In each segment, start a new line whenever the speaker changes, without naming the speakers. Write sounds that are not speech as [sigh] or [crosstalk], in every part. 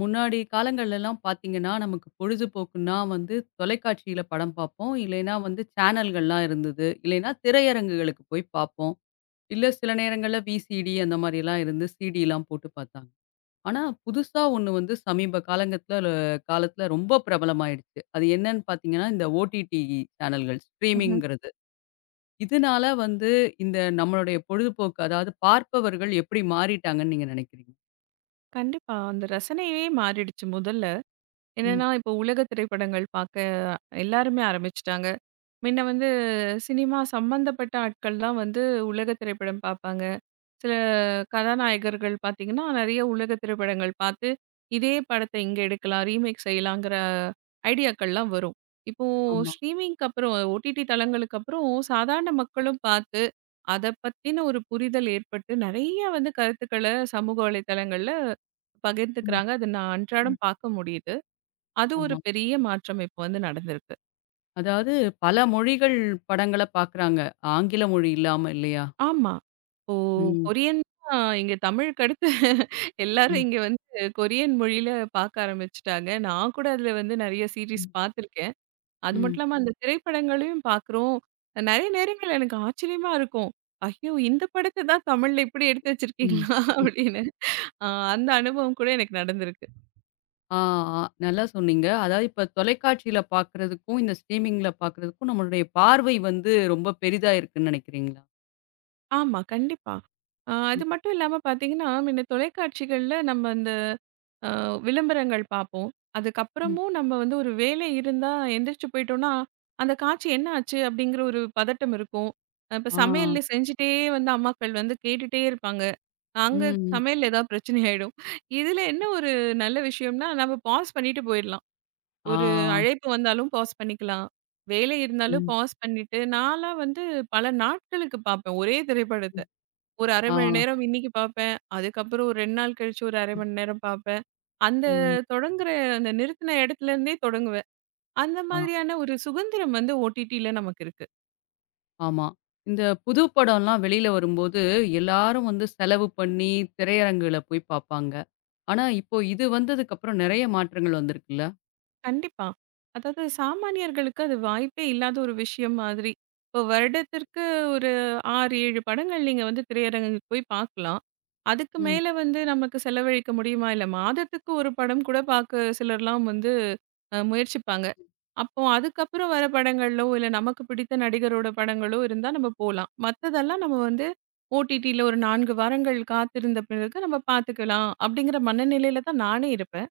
முன்னாடி காலங்கள்லலாம் பார்த்தீங்கன்னா, நமக்கு பொழுதுபோக்குன்னா வந்து தொலைக்காட்சியில படம் பார்ப்போம். இல்லைன்னா வந்து சேனல்கள்லாம் இருந்தது. இல்லைன்னா திரையரங்குகளுக்கு போய் பார்ப்போம். இல்ல சில நேரங்கள்ல விசிடி அந்த மாரிலாம் இருந்து சிடிலாம் போட்டு பார்த்தாங்க. ஆனா புதுசா ஒண்ணு வந்து சமீப காலங்கத்துல ல காலத்துல ரொம்ப பிரபலமாயிடுச்சு. அது என்னன்னு பார்த்தீங்கன்னா, இந்த ஓடிடி சேனல்கள்
ம்ஹ்ம்.
ஸ்ட்ரீமிங்கிறது. இதனால வந்து இந்த நம்மளுடைய பொழுதுபோக்கு அதாவது பார்ப்பவர்கள் எப்படி மாறிட்டாங்கன்னு நீங்க நினைக்கிறீங்க?
கண்டிப்பா. அந்த ரசனையே மாறிடுச்சு முதல்ல.
ம்.
என்னன்னா, இப்போ உலக திரைப்படங்கள் பார்க்க எல்லாருமே ஆரம்பிச்சுட்டாங்க. முன்ன வந்து சினிமா சம்பந்தப்பட்ட ஆட்கள் தான் வந்து உலக திரைப்படம் பார்ப்பாங்க. சில கதாநாயகர்கள் பார்த்தீங்கன்னா, நெறைய உலக திரைப்படங்கள் பார்த்து, இதே படத்த இங்க எடுக்கலாம், ரீமேக் செய்யலாங்கிற ஐடியாக்கள்லாம் வரும். இப்போ
ஆமா.
ஸ்ட்ரீமிங்க்கு அப்புறம் ஓடிடி தளங்களுக்கு அப்புறம் சாதாரண மக்களும் பார்த்து, அத பத்தின ஒரு புரிதல் ஏற்பட்டு, நெறைய வந்து கருத்துக்கள சமூக வலைதளங்கள்ல
ம்.
பகிர்ந்துக்கிறாங்க. அத நான்
ம்.
அன்றாடம் பார்க்க முடியுது. அது ஒரு
ஆமா.
பெரிய மாற்றம் இப்ப வந்து நடந்திருக்கு.
அதாவது பல மொழிகள் படங்கள பார்க்குறாங்க. ஆங்கில மொழி இல்லாம இல்லையா?
ஆமா. இப்போ
ம்.
கொரியன் தான் இங்க தமிழுக்கு அடுத்து எல்லாரும்
ம்.
இங்க வந்து கொரியன் மொழியில பார்க்க ஆரம்பிச்சுட்டாங்க. நான் கூட அதுல வந்து நெறைய சீரிஸ்
ம்.
பார்த்துருக்கேன். அது
ம்.
மட்டும் இல்லாம அந்த திரைப்படங்களையும் பார்க்குறோம். நெறைய நேரங்கள் எனக்கு ஆச்சரியமா இருக்கும். ஐயோ! இந்த படத்த தான் தமிழ்ல இப்படி எடுத்து
ம்.
வச்சிருக்கீங்களா? அப்படின்னு. அ அந்த அனுபவம் கூட எனக்கு நடந்திருக்கு.
ஆ, ஆ. நல்லா சொன்னீங்க. அதாவது இப்ப தொலைக்காட்சியில பார்க்குறதுக்கும், இந்த ஸ்ட்ரீமிங்ல பார்க்குறதுக்கும் நம்மளுடைய பார்வை வந்து ரொம்ப பெரிதா இருக்குன்னு நினைக்கிறீங்களா?
ஆமா, கண்டிப்பா. அது
ம்.
மட்டும் இல்லாம பார்த்தீங்கன்னா, முன்ன தொலைக்காட்சிகள்ல நம்ம அந்த அ விளம்பரங்கள் பார்ப்போம்.
ம்.
அதுக்கப்புறமும் நம்ம வந்து ஒரு வேலை இருந்தா எந்திரிச்சு போயிட்டோம்னா, அந்த காட்சி என்ன ஆச்சு? அப்படிங்கிற ஒரு பதட்டம் இருக்கும். இப்ப
ஆ.
சமையல் செஞ்சுட்டே வந்து அம்மாக்கள் வந்து கேட்டுட்டே இருப்பாங்க. அங்க
ம்.
சமையல்ல ஏதாவது பிரச்சனை ஆயிடும். இதுல என்ன ஒரு நல்ல விஷயம்னா, நம்ம பாஸ் பண்ணிட்டு போயிரலாம்.
ஆ.
ஒரு அழைப்பு வந்தாலும் பாஸ் பண்ணிக்கலாம். வேலை இருந்தாலும்
ம்.
பாஸ் பண்ணிட்டு, நான்லாம் வந்து பல நாட்களுக்கு பார்ப்பேன் ஒரே திரைப்படத்த.
ம்.
ஒரு 1/2
ஆ.
மணி நேரம் இன்னைக்கு பார்ப்பேன். அதுக்கப்புறம் ஒரு 2 நாள் கழிச்சு ஒரு 1/2
ம்.
மணி நேரம் பார்ப்பேன். அந்த
ம்.
தொடங்குற அந்த நிறுத்தின இடத்துல இருந்தே தொடங்குவேன். அந்த
ஆ.
மாதிரியான ஒரு சுதந்திரம் வந்து ஓடிடில நமக்கு இருக்கு.
ஆமா. இந்த புது படம்லாம் வெளியில வரும்போது, எல்லாரும் வந்து செலவு பண்ணி திரையரங்குல போய் பாப்பாங்க. ஆனா, இப்போ இது வந்ததுக்கப்புறம் நெறைய மாற்றங்கள் வந்திருக்குல்ல?
கண்டிப்பா. அதாவது சாமானியர்களுக்கு அது வாய்ப்பே இல்லாத ஒரு விஷயம் மாதிரி. இப்போ வருடத்திற்கு ஒரு 6, 7 படங்கள் நீங்க வந்து திரையரங்குக்கு போய் பார்க்கலாம். அதுக்கு
ம்.
மேல வந்து நமக்கு செலவழிக்க முடியுமா? இல்ல மாதத்துக்கு ஒரு படம் கூட பார்க்க சிலர்லாம் வந்து முயற்சிப்பாங்க. அப்போ அதுக்கப்புறம் வர படங்களோ, இல்ல நமக்கு பிடித்த நடிகரோட படங்களோ இருந்தா நம்ம போலாம். மத்ததெல்லாம் நம்ம வந்து ஓடிடில ஒரு 4 வாரங்கள் காத்திருந்த பிறகு நம்ம பார்த்துக்கலாம். அப்படிங்கிற மனநிலையில தான் நானே இருப்பேன்.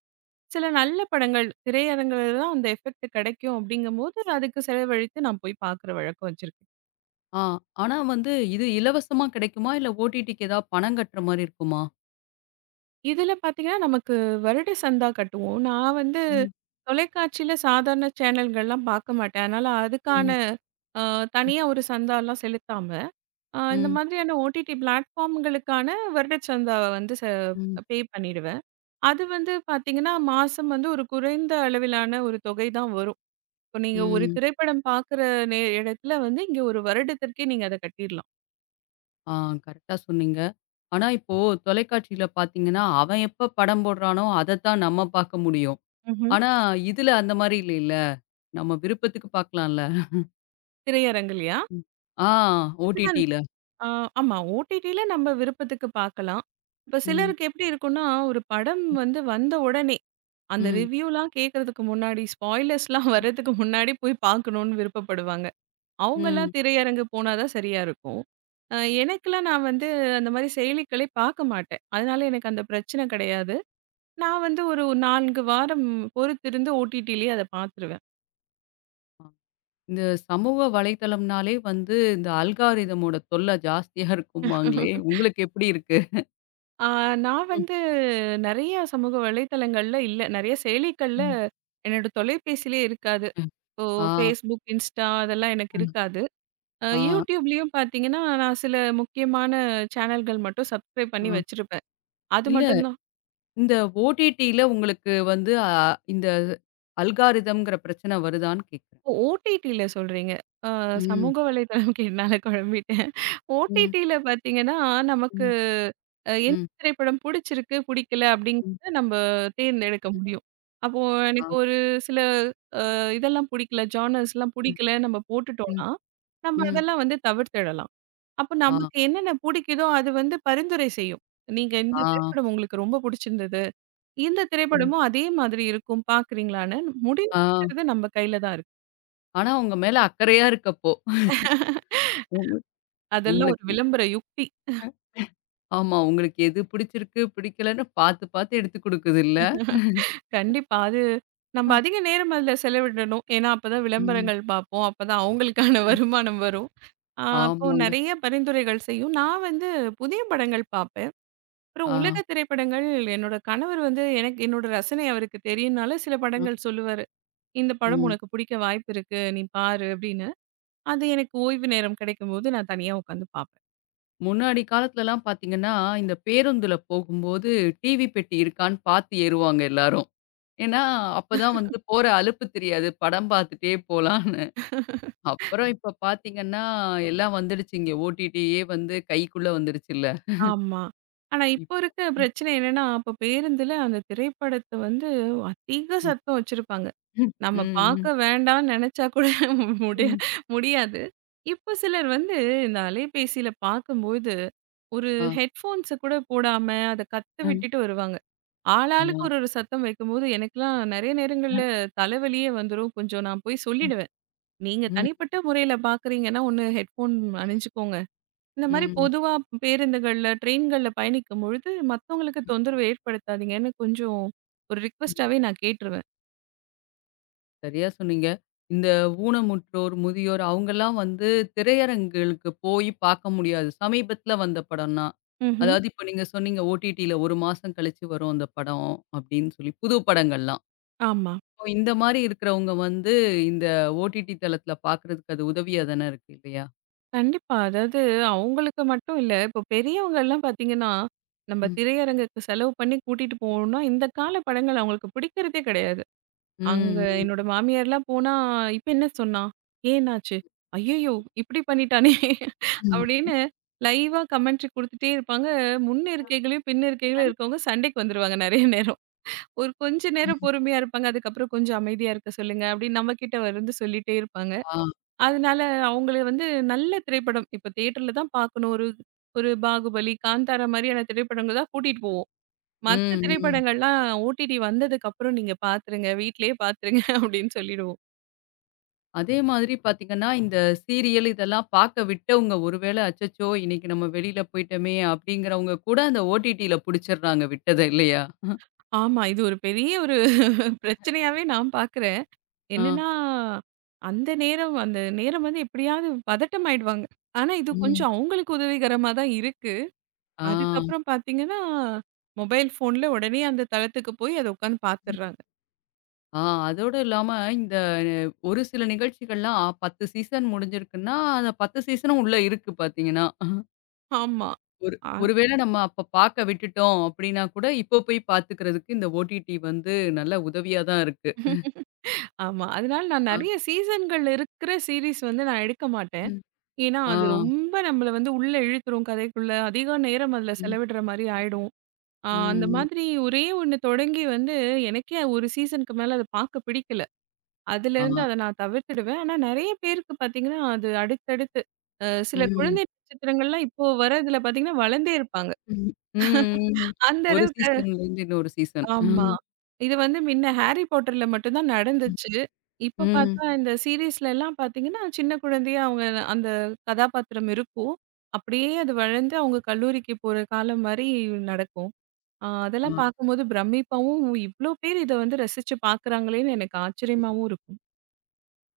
சில நல்ல படங்கள் திரையரங்குல தான் அந்த எஃபெக்ட் கிடைக்கும் அப்படிங்கும்போது, அதுக்கு செலவழித்து நான் போய் பார்க்குற வழக்கம் வச்சிருக்கேன்.
ஆ. ஆனா வந்து இது இலவசமா கிடைக்குமா? இல்ல ஓடிடிக்கு ஏதாவது பணம் கட்டுற மாரி இருக்குமா?
இதுல பார்த்தீங்கன்னா, நமக்கு வருட சந்தா கட்டுவோம். நான் வந்து
ம்,
தொலைக்காட்சியில சாதாரண சேனல்கள்லாம் பார்க்க மாட்டேன். அதனால அதுக்கான
ம்,
அ தனியா ஒரு சந்தாலாம் செலுத்தாம, இந்த
ம்,
மாதிரியான ஓடிடி பிளாட்ஃபார்ம்களுக்கான வருட சந்தாவ வந்து
ம்.
பே பண்ணிடுவேன். அது வந்து பார்த்தீங்கன்னா, மாசம் வந்து ஒரு குறைந்த அளவிலான ஒரு தொகை தான் வரும். இப்போ நீங்க ஒரு
ம்.
திரைப்படம் பாக்குற இடத்துல வந்து, இங்க ஒரு வருடத்திற்கே நீங்க அத கட்டிர்லாம்.
ஆ கரெக்ட்டா சொன்னீங்க. ஆனா, இப்போ தொலைக்காட்சியில பார்த்தீங்கன்னா, அவன் எப்ப படம் போடுறானோ, அதத்தான் நம்ம பாக்க முடியும்.
ம்ஹ்ம்.
ஆனா, இதுல அந்த மாரி இல்லைல்ல. நம்ம விருப்பத்துக்கு பாக்கலாம்ல.
திரையரங்குலயா?
ம். ஆ
இப்பதான்
ஓடிடில.
ஆ ஆமா. ஓடிடில நம்ம விருப்பத்துக்கு பார்க்கலாம். இப்ப
ம்,
சிலருக்கு எப்படி இருக்கும்னா, ஒரு படம் வந்து வந்த உடனே, அந்த
ம்,
ரிவ்யூலாம் கேட்கறதுக்கு முன்னாடி, ஸ்பாய்லர்ஸ்லாம் [laughs] வர்றதுக்கு முன்னாடி போய் பார்க்கணும்னு விருப்பப்படுவாங்க. அவங்கலாம்
ம்.
திரையரங்கு போனா தான் சரியா இருக்கும். அ எனக்கெல்லாம் நான் வந்து அந்த மாரி செயலிகளே பார்க்க மாட்டேன். அதனால எனக்கு அந்த பிரச்சனை கிடையாது. நான் வந்து ஒரு 4 வாரம் பொறுத்திருந்து ஓடிடிலயே அத பார்த்துருவேன்.
ஆம். இந்த சமூக வலைத்தளம்னாலே வந்து இந்த அல்காரிதமோட தொல்லை ஜாஸ்தியா இருக்கும்பாங்களே! உங்களுக்கு எப்படி இருக்கு?
ஆ நான்
ம்,
வந்து நெறைய சமூக வலைதளங்கள்ல இல்ல, நெறைய செயலிகள்ல
ம்.
என்னோட தொலைபேசியிலே இருக்காது.
ம்.
இப்போ
ஆ,
Facebook, Insta அதெல்லாம் எனக்கு
ம்.
இருக்காது.
ஆ,
YouTubeலயும் பார்த்தீங்கன்னா, நான் சில முக்கியமான சேனல்கள் மட்டும் சப்ஸ்கிரைப் பண்ணி
ஆ.
வச்சிருப்பேன். அது
இல்ல
மட்டும் தான்.
இந்த ஓடிடில உங்களுக்கு வந்து இந்த அல்காரிதம்ங்கிற பிரச்சனை வருதான்னு கேட்கிறேன்.
ஓ! ஓடிடில சொல்றீங்க. அ
ம்,
சமூக வலைதளம்க்கு [laughs] என்னால குழம்பிட்டேன்.
ம்,
ஓடிடில பார்த்தீங்கன்னா, நமக்கு
ம்,
எந்த
ம்.
திரைப்படம் புடிச்சிருக்கு, புடிக்கல
ம்,
அப்படிங்கிறத நம்ம தேர்ந்தெடுக்க முடியும். அப்போ
ஆ.
எனக்கு ஒரு சில இதெல்லாம் புடிக்கல, ஜானர்ஸ்லாம்
ம்,
புடிக்கல நம்ம
ம்.
போட்டுட்டோம்னா, நம்ம
ம்.
அதெல்லாம் வந்து தவிர்த்திடலாம். அப்போ
ஆ,
நமக்கு என்னென்ன புடிக்குதோ அது வந்து பரிந்துரை செய்யும். நீங்க இந்த
ஆ,
திரைப்படம் உங்களுக்கு ரொம்ப புடிச்சிருந்தது. இந்த
ம்.
திரைப்படமும் அதே மாதிரி இருக்கும் பார்க்குறீங்களான்னு
ஆ.
முடிவெடுக்கிறது நம்ம கையில தான்
ஆனா உங்க மேல அக்கறையா இருக்கப்போ.
இருக்கு.
உங்க
அதெல்லாம் ஒரு
உங்களுக்கு
விளம்பர யுக்தி.
ஆமா. உங்களுக்கு எது பிடிச்சிருக்கு, பிடிக்கலன்னு பார்த்து, பார்த்து எடுத்து குடுக்குது இல்ல?
கண்டிப்பா. அது நம்ம
அஹ்,
அதிக நேரம் அதில செலவிடணும். ஏன்னா, அப்பதான்
ம்,
விளம்பரங்கள் பார்ப்போம். அப்பதான் அவங்களுக்கான [laughs]
ம்.
வருமானம் வரும். அப்போ
ஆமாங்க.
நெறைய பரிந்துரைகள் செய்யும். நான் வந்து புதிய படங்கள் பார்ப்பேன். அப்புறம்
ஆ.
உலக திரைப்படங்கள் என்னோட கணவர் வந்து எனக்கு என்னோட ரசனை அவருக்கு தெரியும்னால சில
அ,
படங்கள் சொல்லுவாரு. "இந்த படம்
ம்.
உனக்கு பிடிக்க வாய்ப்பு இருக்கு. நீ பாரு" அப்படின்னு. அது எனக்கு ஓய்வு நேரம் கிடைக்கும்போது நான் தனியா உட்காந்து பார்ப்பேன்.
முன்னாடி காலத்துலலாம் பார்த்தீங்கன்னா, இந்த பேருந்துல போகும்போது டிவி பெட்டி இருக்கான்னு பார்த்து ஏறுவாங்க எல்லாரும். ஏன்னா, அப்பதான் வந்து போற அலுப்பு தெரியாது. படம் பார்த்துட்டே போலான்னு. அப்புறம் இப்ப பார்த்தீங்கன்னா, எல்லாம் வந்துடுச்சு இங்க ஓடிடியே வந்து கைக்குள்ள வந்துருச்சுல்ல.
ஆமா. ஆனா, இப்போ
இப்போ
இருக்க
ம்,
பிரச்சனை என்னன்னா, அப்ப பேருந்துல அந்த திரைப்படத்த வந்து அதிக
ம்.
சத்தம் வச்சிருப்பாங்க. நம்ம பார்க்க
ம்,
வேண்டான்னு நெனச்சா கூட [laughs] முடிய
ம்.
முடியாது. இப்ப சிலர் வந்து இந்த அலைபேசியில பார்க்கும்போது, ஒரு
ஆ,
ஹெட்ஃபோன்ஸ கூட போடாம அத கத்த
ம். ஆ. ம்.
விட்டுட்டு வருவாங்க. ஆளாளுக்கு
அதான்.
ஒரு ஒரு சத்தம் வைக்கும்போது, எனக்கெல்லாம் நெறைய நேரங்கள்ல தலைவலியே வந்துரும். கொஞ்சம் நான் போய் சொல்லிடுவேன். நீங்க தனிப்பட்ட முறையில பார்க்குறீங்கன்னா, ஒண்ணு ஹெட்ஃபோன் அணிஞ்சுக்கோங்க. இந்த மாரி
ம்,
பொதுவா பேருந்துகள்ல, ட்ரெயின்கள்ல பயணிக்கும்பொழுது, மத்தவங்களுக்கு தொந்தரவு ஏற்படுத்தாதீங்கன்னு கொஞ்சம் ஒரு
ம்.
ரிக்வெஸ்ட்டாவே நான் கேட்டுருவேன்.
சரியா சொன்னீங்க. இந்த ஊனமுற்றோர், முதியோர் அவங்கலாம் வந்து திரையரங்குகளுக்கு போய் பார்க்க முடியாது. சமீபத்தில வந்த படம்னா.
ம்ஹ்ம்.
அதாவது இப்ப நீங்க சொன்னீங்க ஓடிடில 1 மாசம் கழிச்சு வரும் அந்த படம் அப்படின்னு சொல்லி, புது படங்கள்லாம்.
ஆமா.
இப்போ இந்த மாரி இருக்கிறவங்க வந்து இந்த ஓடிடி தளத்தில பார்க்கறதுக்கு அது உதவியா தானே இருக்கு இல்லையா?
கண்டிப்பா. அதாவது அவங்களுக்கு மட்டும் இல்ல. இப்போ பெரியவங்கலாம் பார்த்தீங்கன்னா, நம்ம
ம்.
திரையரங்குக்கு செலவு பண்ணி கூட்டிட்டு போவோம்னா, இந்த கால படங்கள் அவங்களுக்கு பிடிக்கிறதே கிடையாது. அங்க
ம்.
என்னோட மாமியார்லாம் போனா, "இப்ப என்ன சொன்னா? ஏன் என்னாச்சு? ஐயய்யோ! இப்படி பண்ணிட்டானே!"
ம்.
அப்படின்னு லைவா கமெண்ட்ரி குடுத்துட்டே இருப்பாங்க. முன் இருக்கைகளையும், பின் இருக்கைகளையும் இருக்கவங்க சண்டைக்கு வந்துருவாங்க நெறைய நேரம். ஒரு கொஞ்ச நேரம்
ம்.
பொறுமையா இருப்பாங்க. அதுக்கப்புறம் கொஞ்சம் அமைதியா இருக்க சொல்லுங்க அப்படின்னு நம்மகிட்ட வந்து சொல்லிட்டே இருப்பாங்க.
ஆ.
அதனால அவங்கள வந்து நல்ல திரைப்படம் இப்ப தியேட்டர்ல தான் பார்க்கணும். ஒரு ஒரு பாகுபலி, காந்தாரா மாரியான திரைப்படங்கள் தான் கூட்டிட்டு போவோம்.
ம்.
மத்த
ம்.
திரைப்படங்கள்லாம் ஓடிடி வந்ததுக்கப்புறம் நீங்க பார்த்துருங்க. வீட்லயே பார்த்துருங்க [laughs] அப்படின்னு சொல்லிடுவோம்.
அதே மாதிரி பார்த்தீங்கன்னா, இந்த சீரியல் இதெல்லாம் பார்க்க விட்டவங்க ஒருவேளை அச்சச்சோ! இன்னைக்கு நம்ம வெளியில போயிட்டோமே அப்டிங்கிறவங்க கூட அந்த ஓடிடில புடிச்சிடுறாங்க விட்டத இல்லையா?
ஆமா. இது ஒரு பெரிய ஒரு பிரச்சனையாவே நான் பார்க்குறேன்.
ஆ.
என்னன்னா, அந்த நேரம் அந்த நேரம் வந்து எப்படியாவது பதட்டம் ஆயிடுவாங்க. ஆனா, இது
ம்.
கொஞ்சம் அவங்களுக்கு உதவிகரமா தான் இருக்கு.
ஆ.
அதுக்கப்புறம் பார்த்தீங்கன்னா, மொபைல் ஃபோன்ல உடனே அந்த தளத்துக்கு போய் அத உட்காந்து
ம்.
பார்த்துடுறாங்க.
ஆ அதோட இல்லாம இந்த ஒரு சில நிகழ்ச்சிகள்லாம் 10 சீசன் முடிஞ்சிருக்குன்னா, அந்த 10 சீசனும் உள்ள இருக்கு பார்த்தீங்கன்னா.
ஆமா.
ஒரு
ஆ
ஒருவேளை நம்ம அப்ப பார்க்க விட்டுட்டோம் அப்டின்னா கூட, இப்போ போய் பார்த்துக்கிறதுக்கு இந்த ஓடிடி வந்து நல்ல உதவியா தான் இருக்கு.
ஆமா. அதனால நான்
ஆ.
நெறைய சீசன்கள் இருக்கிற சீரிஸ் வந்து நான் எடுக்க மாட்டேன்.
ம்.
ஏன்னா,
ஆ.
அது ரொம்ப நம்மள வந்து உள்ள இழுத்துரும் கதைக்குள்ள. அதிக நேரம் அதுல
ம்.
செலவிடுற மாரி ஆயிடும். ஆ
ம்.
அந்த
ம்.
மாதிரி ஒரே ஒண்ணு தொடங்கி வந்து எனக்கே ஒரு சீசனுக்கு மேல அத பார்க்க பிடிக்கல.
ஆ.
அதுலேருந்து அத நான் தவிர்த்துடுவேன். ஆனா நெறைய பேருக்கு பார்த்தீங்கன்னா, அது அடுத்தடுத்து சில
ம்.
குழந்தை நட்சத்திரங்கள்லாம் இப்போ வர்றதுல பார்த்தீங்கன்னா, வளர்ந்தே இருப்பாங்க.
ம். ம், ம்.
அந்த
ஒரு
அளவுக்கு
சீசன்லேருந்து இன்னொரு சீசன்.
ஆமா.
ம்.
இது வந்து முன்ன ஹாரி பாட்டர்ல மட்டும் தான்
ம்.
நடந்துச்சு. இப்ப
ம். ம்.
பார்த்தா இந்த சீரிஸ்லலாம் பார்த்தீங்கன்னா, சின்ன குழந்தையா அவங்க அந்த கதாபாத்திரம் இருக்கும். அப்படியே அது வளர்ந்து அவங்க கல்லூரிக்கு போற காலம் மாரி நடக்கும்.
ஆ.
அதெல்லாம் பார்க்கும்போது பிரமிப்பாவும், இவ்ளோ பேர் இத வந்து ரசிச்சு பார்க்குறாங்களேன்னு எனக்கு ஆச்சரியமாவும் இருக்கும்.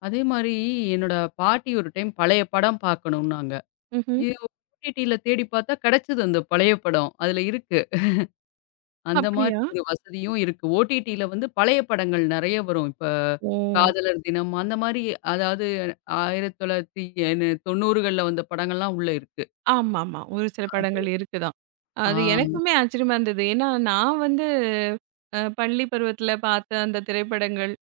அதே மாரி என்னோட பாட்டி ஒரு டைம் பழைய படம் பார்க்கணும்னாங்க.
ம்ஹ்ம்.
இது ஓடிடில தேடி பார்த்தா கிடைச்சது அந்த பழைய படம். அதுல இருக்கு. அந்த மாரி
அப்படியா?
ஒரு வசதியும் இருக்கு. ஓடிடில வந்து பழைய படங்கள் நெறைய வரும். இப்ப
ஓ!
காதலர் தினம் அந்த மாரி அதாவது 1990கள்ல வந்த படங்கள்லாம் உள்ள இருக்கு.
ஆமாமா. ஒரு சில படங்கள் இருக்கு தான்.
ஆ.
அது எனக்குமே ஆச்சரியமா இருந்தது. ஏன்னா, நான் வந்து பள்ளி பருவத்தில பார்த்த அந்த திரைப்படங்கள்,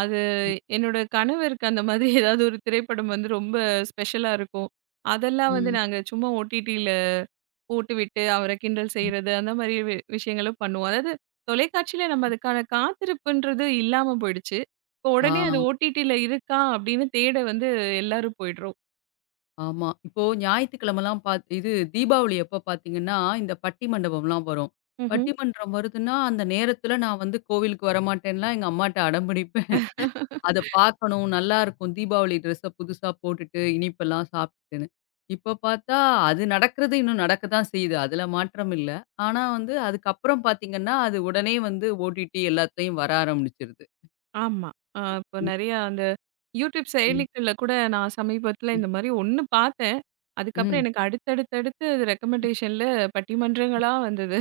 அது
ம்.
என்னோட கணவருக்கு அந்த மாதிரி [laughs] ஏதாவது ஒரு திரைப்படம் வந்து ரொம்ப ஸ்பெஷலா இருக்கும். அதெல்லாம் வந்து
ம்.
நாங்க சும்மா ஓடிடில போட்டுவிட்டு அவர கிண்டல்
ம்.
செய்றது, அந்த மாதிரி விஷயங்களும் பண்ணுவோம். அதாவது தொலைக்காட்சியில நம்ம அதுக்கான காத்திருப்புன்றது இல்லாம போயிடுச்சு. இப்போ உடனே அது
ஆ.
ஓடிடில இருக்கா அப்படின்னு தேட வந்து எல்லாரும் போயிடுறோம்.
ஆமா. இப்போ ஞாயித்துக்கிழமலாம் பாத் இது தீபாவளி எப்ப பாத்தீங்கன்னா, இந்த பட்டி மண்டபம்லாம் வரும்.
ம்ஹ்ம்.
பட்டி மன்றம் வருதுன்னா, அந்த நேரத்துல நான் வந்து கோவிலுக்கு வரமாட்டேன்லாம் எங்க அம்மாட்ட அடம் பிடிப்பேன். [laughs] அத பாக்கணும், நல்லாருக்கும். தீபாவளி ட்ரெஸ்ஸ புதுசா போட்டுட்டு, இனிப்பெல்லாம் சாப்ட்டுட்டுன்னு. இப்ப பாத்தா, அது நடக்கிறது இன்னும் நடக்க தான் செய்யுது. அதுல மாற்றம் இல்ல. ஆனா வந்து அதுக்கப்புறம் பாத்தீங்கன்னா, அது உடனே வந்து ஓடிடி எல்லாத்துலயும் வர ஆரம்பிச்சுருது.
ஆமா. இப்போ
ம்,
நெறையா அந்த YouTube
ம்,
செயலிகள்ல கூட நான் சமீபத்தில
ம்,
இந்த மாரி ஒண்ணு பார்த்தேன். அதுக்கப்புறம்
ம்,
எனக்கு அடுத்தடுத்தடுத்து அது ரெக்கமெண்டேஷன்ல பட்டிமன்றங்களா வந்தது.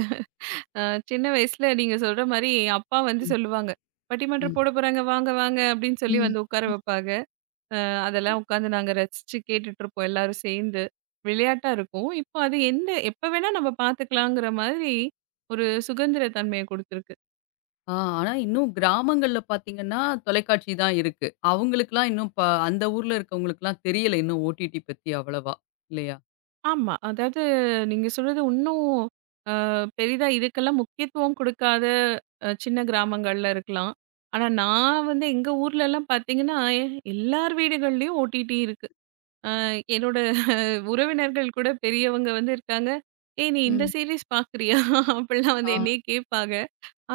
அ சின்ன வயசுல நீங்க சொல்ற மாரி அப்பா வந்து சொல்லுவாங்க. "பட்டிமன்றம்
ம்,
போட போறாங்க வாங்க, வாங்க" அப்படின்னு சொல்லி
ம்.
வந்து உட்கார வைப்பாங்க. அ அதெல்லாம் உட்காந்து நாங்க ரசிச்சு கேட்டுட்டுருப்போம் எல்லாரும் சேர்ந்து. விளையாட்டா இருக்கும். இப்போ அது எந்த எப்ப வேணா நம்ம பார்த்துக்கலாங்கிற மாதிரி ஒரு சுதந்திர தன்மைய குடுத்துருக்கு.
ஆ, ஆனா இன்னும் கிராமங்கள்ல பார்த்தீங்கன்னா, தொலைக்காட்சி தான் இருக்கு. அவங்களுக்கெல்லாம் இன்னும் ப அந்த ஊர்ல இருக்கவங்களுக்கெல்லாம் தெரியல இன்னும் ஓடிடி பத்தி அவ்வளவா, இல்லையா?
ஆமா. அதாவது நீங்க சொல்றது இன்னும் அ பெரிதா இதுக்கெல்லாம் முக்கியத்துவம் குடுக்காத சின்ன கிராமங்கள்ல இருக்கலாம். ஆனா நான் வந்து எங்க ஊர்லலாம் பார்த்தீங்கன்னா, எல்லார் வீடுகள்லயும் ஓடிடி இருக்கு. அ என்னோட [laughs] உறவினர்கள் கூட பெரியவங்க வந்து இருக்காங்க. "ஏய் நீ இந்த
ம்.
சீரிஸ் பார்க்குறியா?" [laughs] அப்படிலாம் வந்து
ஆ,
என்னையே கேட்பாங்க.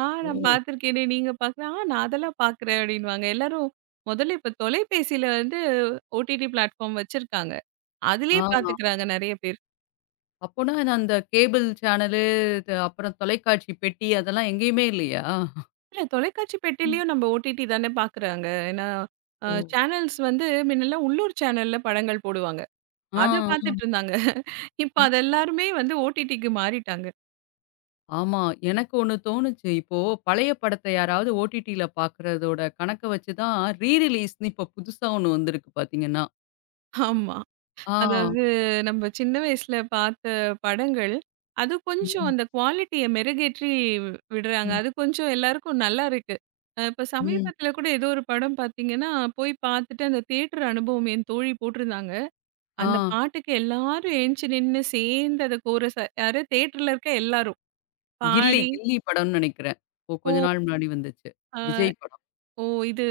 "ஆ
ஓ!
நான் பார்த்துருக்கேனே, நீங்க பார்க்கல?" "ஆ நான் அதெல்லாம் பார்க்குறேன்" அப்படின்னுவாங்க. எல்லாரும் முதல்ல இப்ப தொலைபேசியில வந்து ஓடிடி பிளாட்ஃபார்ம் வச்சிருக்காங்க.
ஆ
அதிலேயே பார்த்துக்கிறாங்க நெறைய பேர்.
அப்போனா நான் அந்த கேபிள் சேனலு, த அப்புறம் தொலைக்காட்சி பெட்டி அதெல்லாம் எங்கேயுமே இல்லையா?
இல்ல தொலைக்காட்சி
ம்.
பெட்டிலயும் நம்ம ஓடிடி தானே பாக்குறாங்க. ஏன்னா,
ஓ!
சேனல்ஸ் வந்து முன்னெல்லாம் உள்ளூர் சேனல்ல படங்கள் போடுவாங்க.
ஆ,
அத
ஆ.
பாத்துட்டு இருந்தாங்க. இப்ப அது எல்லாருமே வந்து ஓடிடிக்கு மாறிட்டாங்க.
ஆமா. எனக்கு ஒண்ணு தோணுச்சு. இப்போ பழைய படத்த யாராவது ஓடிடில பார்க்குறதோட கணக்க வச்சு தான் ரீ ரிலீஸ்ன்னு இப்போ புதுசா ஒண்ணு வந்திருக்கு பார்த்தீங்கன்னா.
ஆமா.
ஆ.
அதாவது நம்ம சின்ன வயசுல பாத்த படங்கள், அது கொஞ்சம்
ம்.
அந்த குவாலிட்டிய மெருகேற்றி விடுறாங்க.
ம்.
அது கொஞ்சம் எல்லாருக்கும் நல்லா இருக்கு. இப்ப
ம்.
சமீபத்துல கூட ஏதோ ஒரு படம் பாத்தீங்கன்னா, போய் பாத்துட்டு அந்த தியேட்டர் அனுபவம் என் தோழி போட்டிருந்தாங்க.
ஆ.
அந்த பாட்டுக்கு எல்லாரும் ஏஞ்சு நின்னு சேர்ந்து அந்த கோரஸ் யாரு தியேட்டர்ல இருக்க எல்லாரும்
கில்லி,
பாடி,
கில்லி படம்னு நெனைக்கிறேன். இப்போ கொஞ்ச
"ஓ!
நாள் முன்னாடி வந்துச்சு.
அ
விஜய் படம்.
ஓ! இது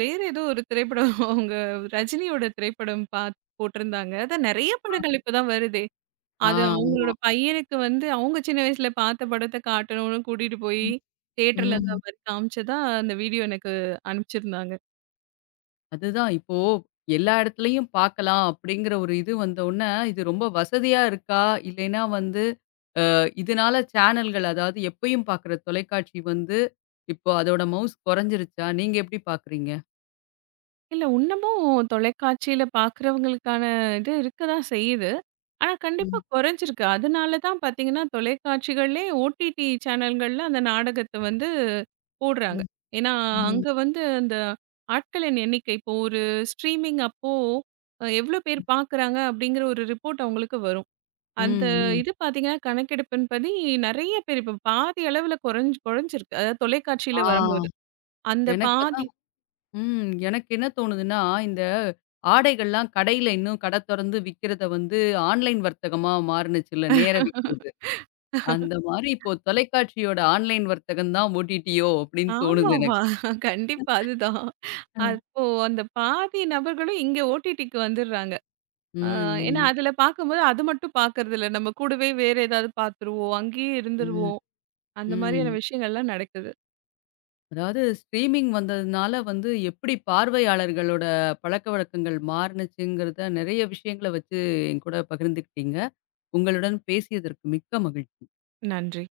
வேற ஏதோ ஒரு திரைப்படம் [laughs] அவங்க ரஜினியோட திரைப்படம் பாத் போட்டிருந்தாங்க. அதான் நெறைய படங்கள் இப்ப தான் வருதே."
ஆ
அது
ஆமா.
அவங்களோட பையனுக்கு வந்து அவங்க சின்ன வயசுல பார்த்த படத்த காட்டணும்னு கூட்டிட்டு போய் தியேட்டர்ல அந்த
ம்.
மாரி காமிச்சதா அந்த வீடியோ எனக்கு அனுப்பிச்சிருந்தாங்க.
அதுதான் இப்போ எல்லா இடத்துலயும் பார்க்கலாம் அப்படிங்கிற ஒரு இது வந்தவுனே, இது ரொம்ப வசதியா இருக்கா? இல்லைன்னா வந்து இதனால சேனல்கள் அதாவது எப்பயும் பார்க்குற தொலைக்காட்சி வந்து, இப்போ அதோட மவுஸ் கொறைஞ்சிருச்சா? நீங்க எப்படி பார்க்குறீங்க?
இல்ல இன்னமும் தொலைக்காட்சியில பார்க்குறவங்களுக்கான இது இருக்க தான் செய்யுது. ஆனா கண்டிப்பா
ம்,
குறைஞ்சிருக்கு. அதனால தான் பார்த்தீங்கன்னா, தொலைக்காட்சிகள்லே ஓடிடி சேனல்கள்ல அந்த நாடகத்த வந்து போடுறாங்க.
ம்,
ஏன்னா,
ம்,
அங்க வந்து அந்த ஆட்களின் எண்ணிக்கை இப்போ ஒரு ஸ்ட்ரீமிங் அப்போ எவ்வளோ பேர் பார்க்குறாங்க அப்படிங்கிற ஒரு ரிப்போர்ட் அவங்களுக்கு வரும். அந்த
ம், ம்.
இது பார்த்தீங்கன்னா, கணக்கெடுப்பின்படி நெறைய பேர் இப்போ பாதி அளவுல குறைஞ்சிருக்கு. அதாவது தொலைக்காட்சியில
ஆ.
வரும்போது. அந்த
எனக்கு
பாதி
அதான் ம். எனக்கு என்ன தோணுதுன்னா, இந்த ஆடைகள்லாம் கடையில இன்னும் கடை தொறந்து விக்கிறத வந்து ஆன்லைன் வர்த்தகமா மாறுனுச்சுல்ல, நேர விக்கிறது. அந்த மாரி இப்போ தொலைக்காட்சியோட ஆன்லைன் வர்த்தகம் தான் ஓடிடியோ அப்படின்னு தோணுது
ஆமாமா.
எனக்கு.
கண்டிப்பா அதுதான்.
ம்.
அப்போ அந்த பாதி நபர்களும் இங்க ஓடிடிக்கு வந்துடுறாங்க. அ ஏன்னா
ம்,
அதுல பார்க்கும்போது அது மட்டும் பார்க்கறதில்ல. நம்ம கூடவே வேற ஏதாவது பார்த்துருவோம். அங்கேயே
ம்,
இருந்துருவோம். அந்த மாதிரியான
ம்.
விஷயங்கள்லாம் நடக்குது.
அதாவது ஸ்ட்ரீமிங் வந்ததுனால வந்து எப்படி பார்வையாளர்களோட பழக்கவழக்கங்கள் மாறுனுச்சுங்கிறத நெறைய விஷயங்கள வச்சு என்கூட பகிர்ந்துக்கிட்டீங்க. உங்களுடன் பேசியதற்கு மிக்க மகிழ்ச்சி.
நன்றி.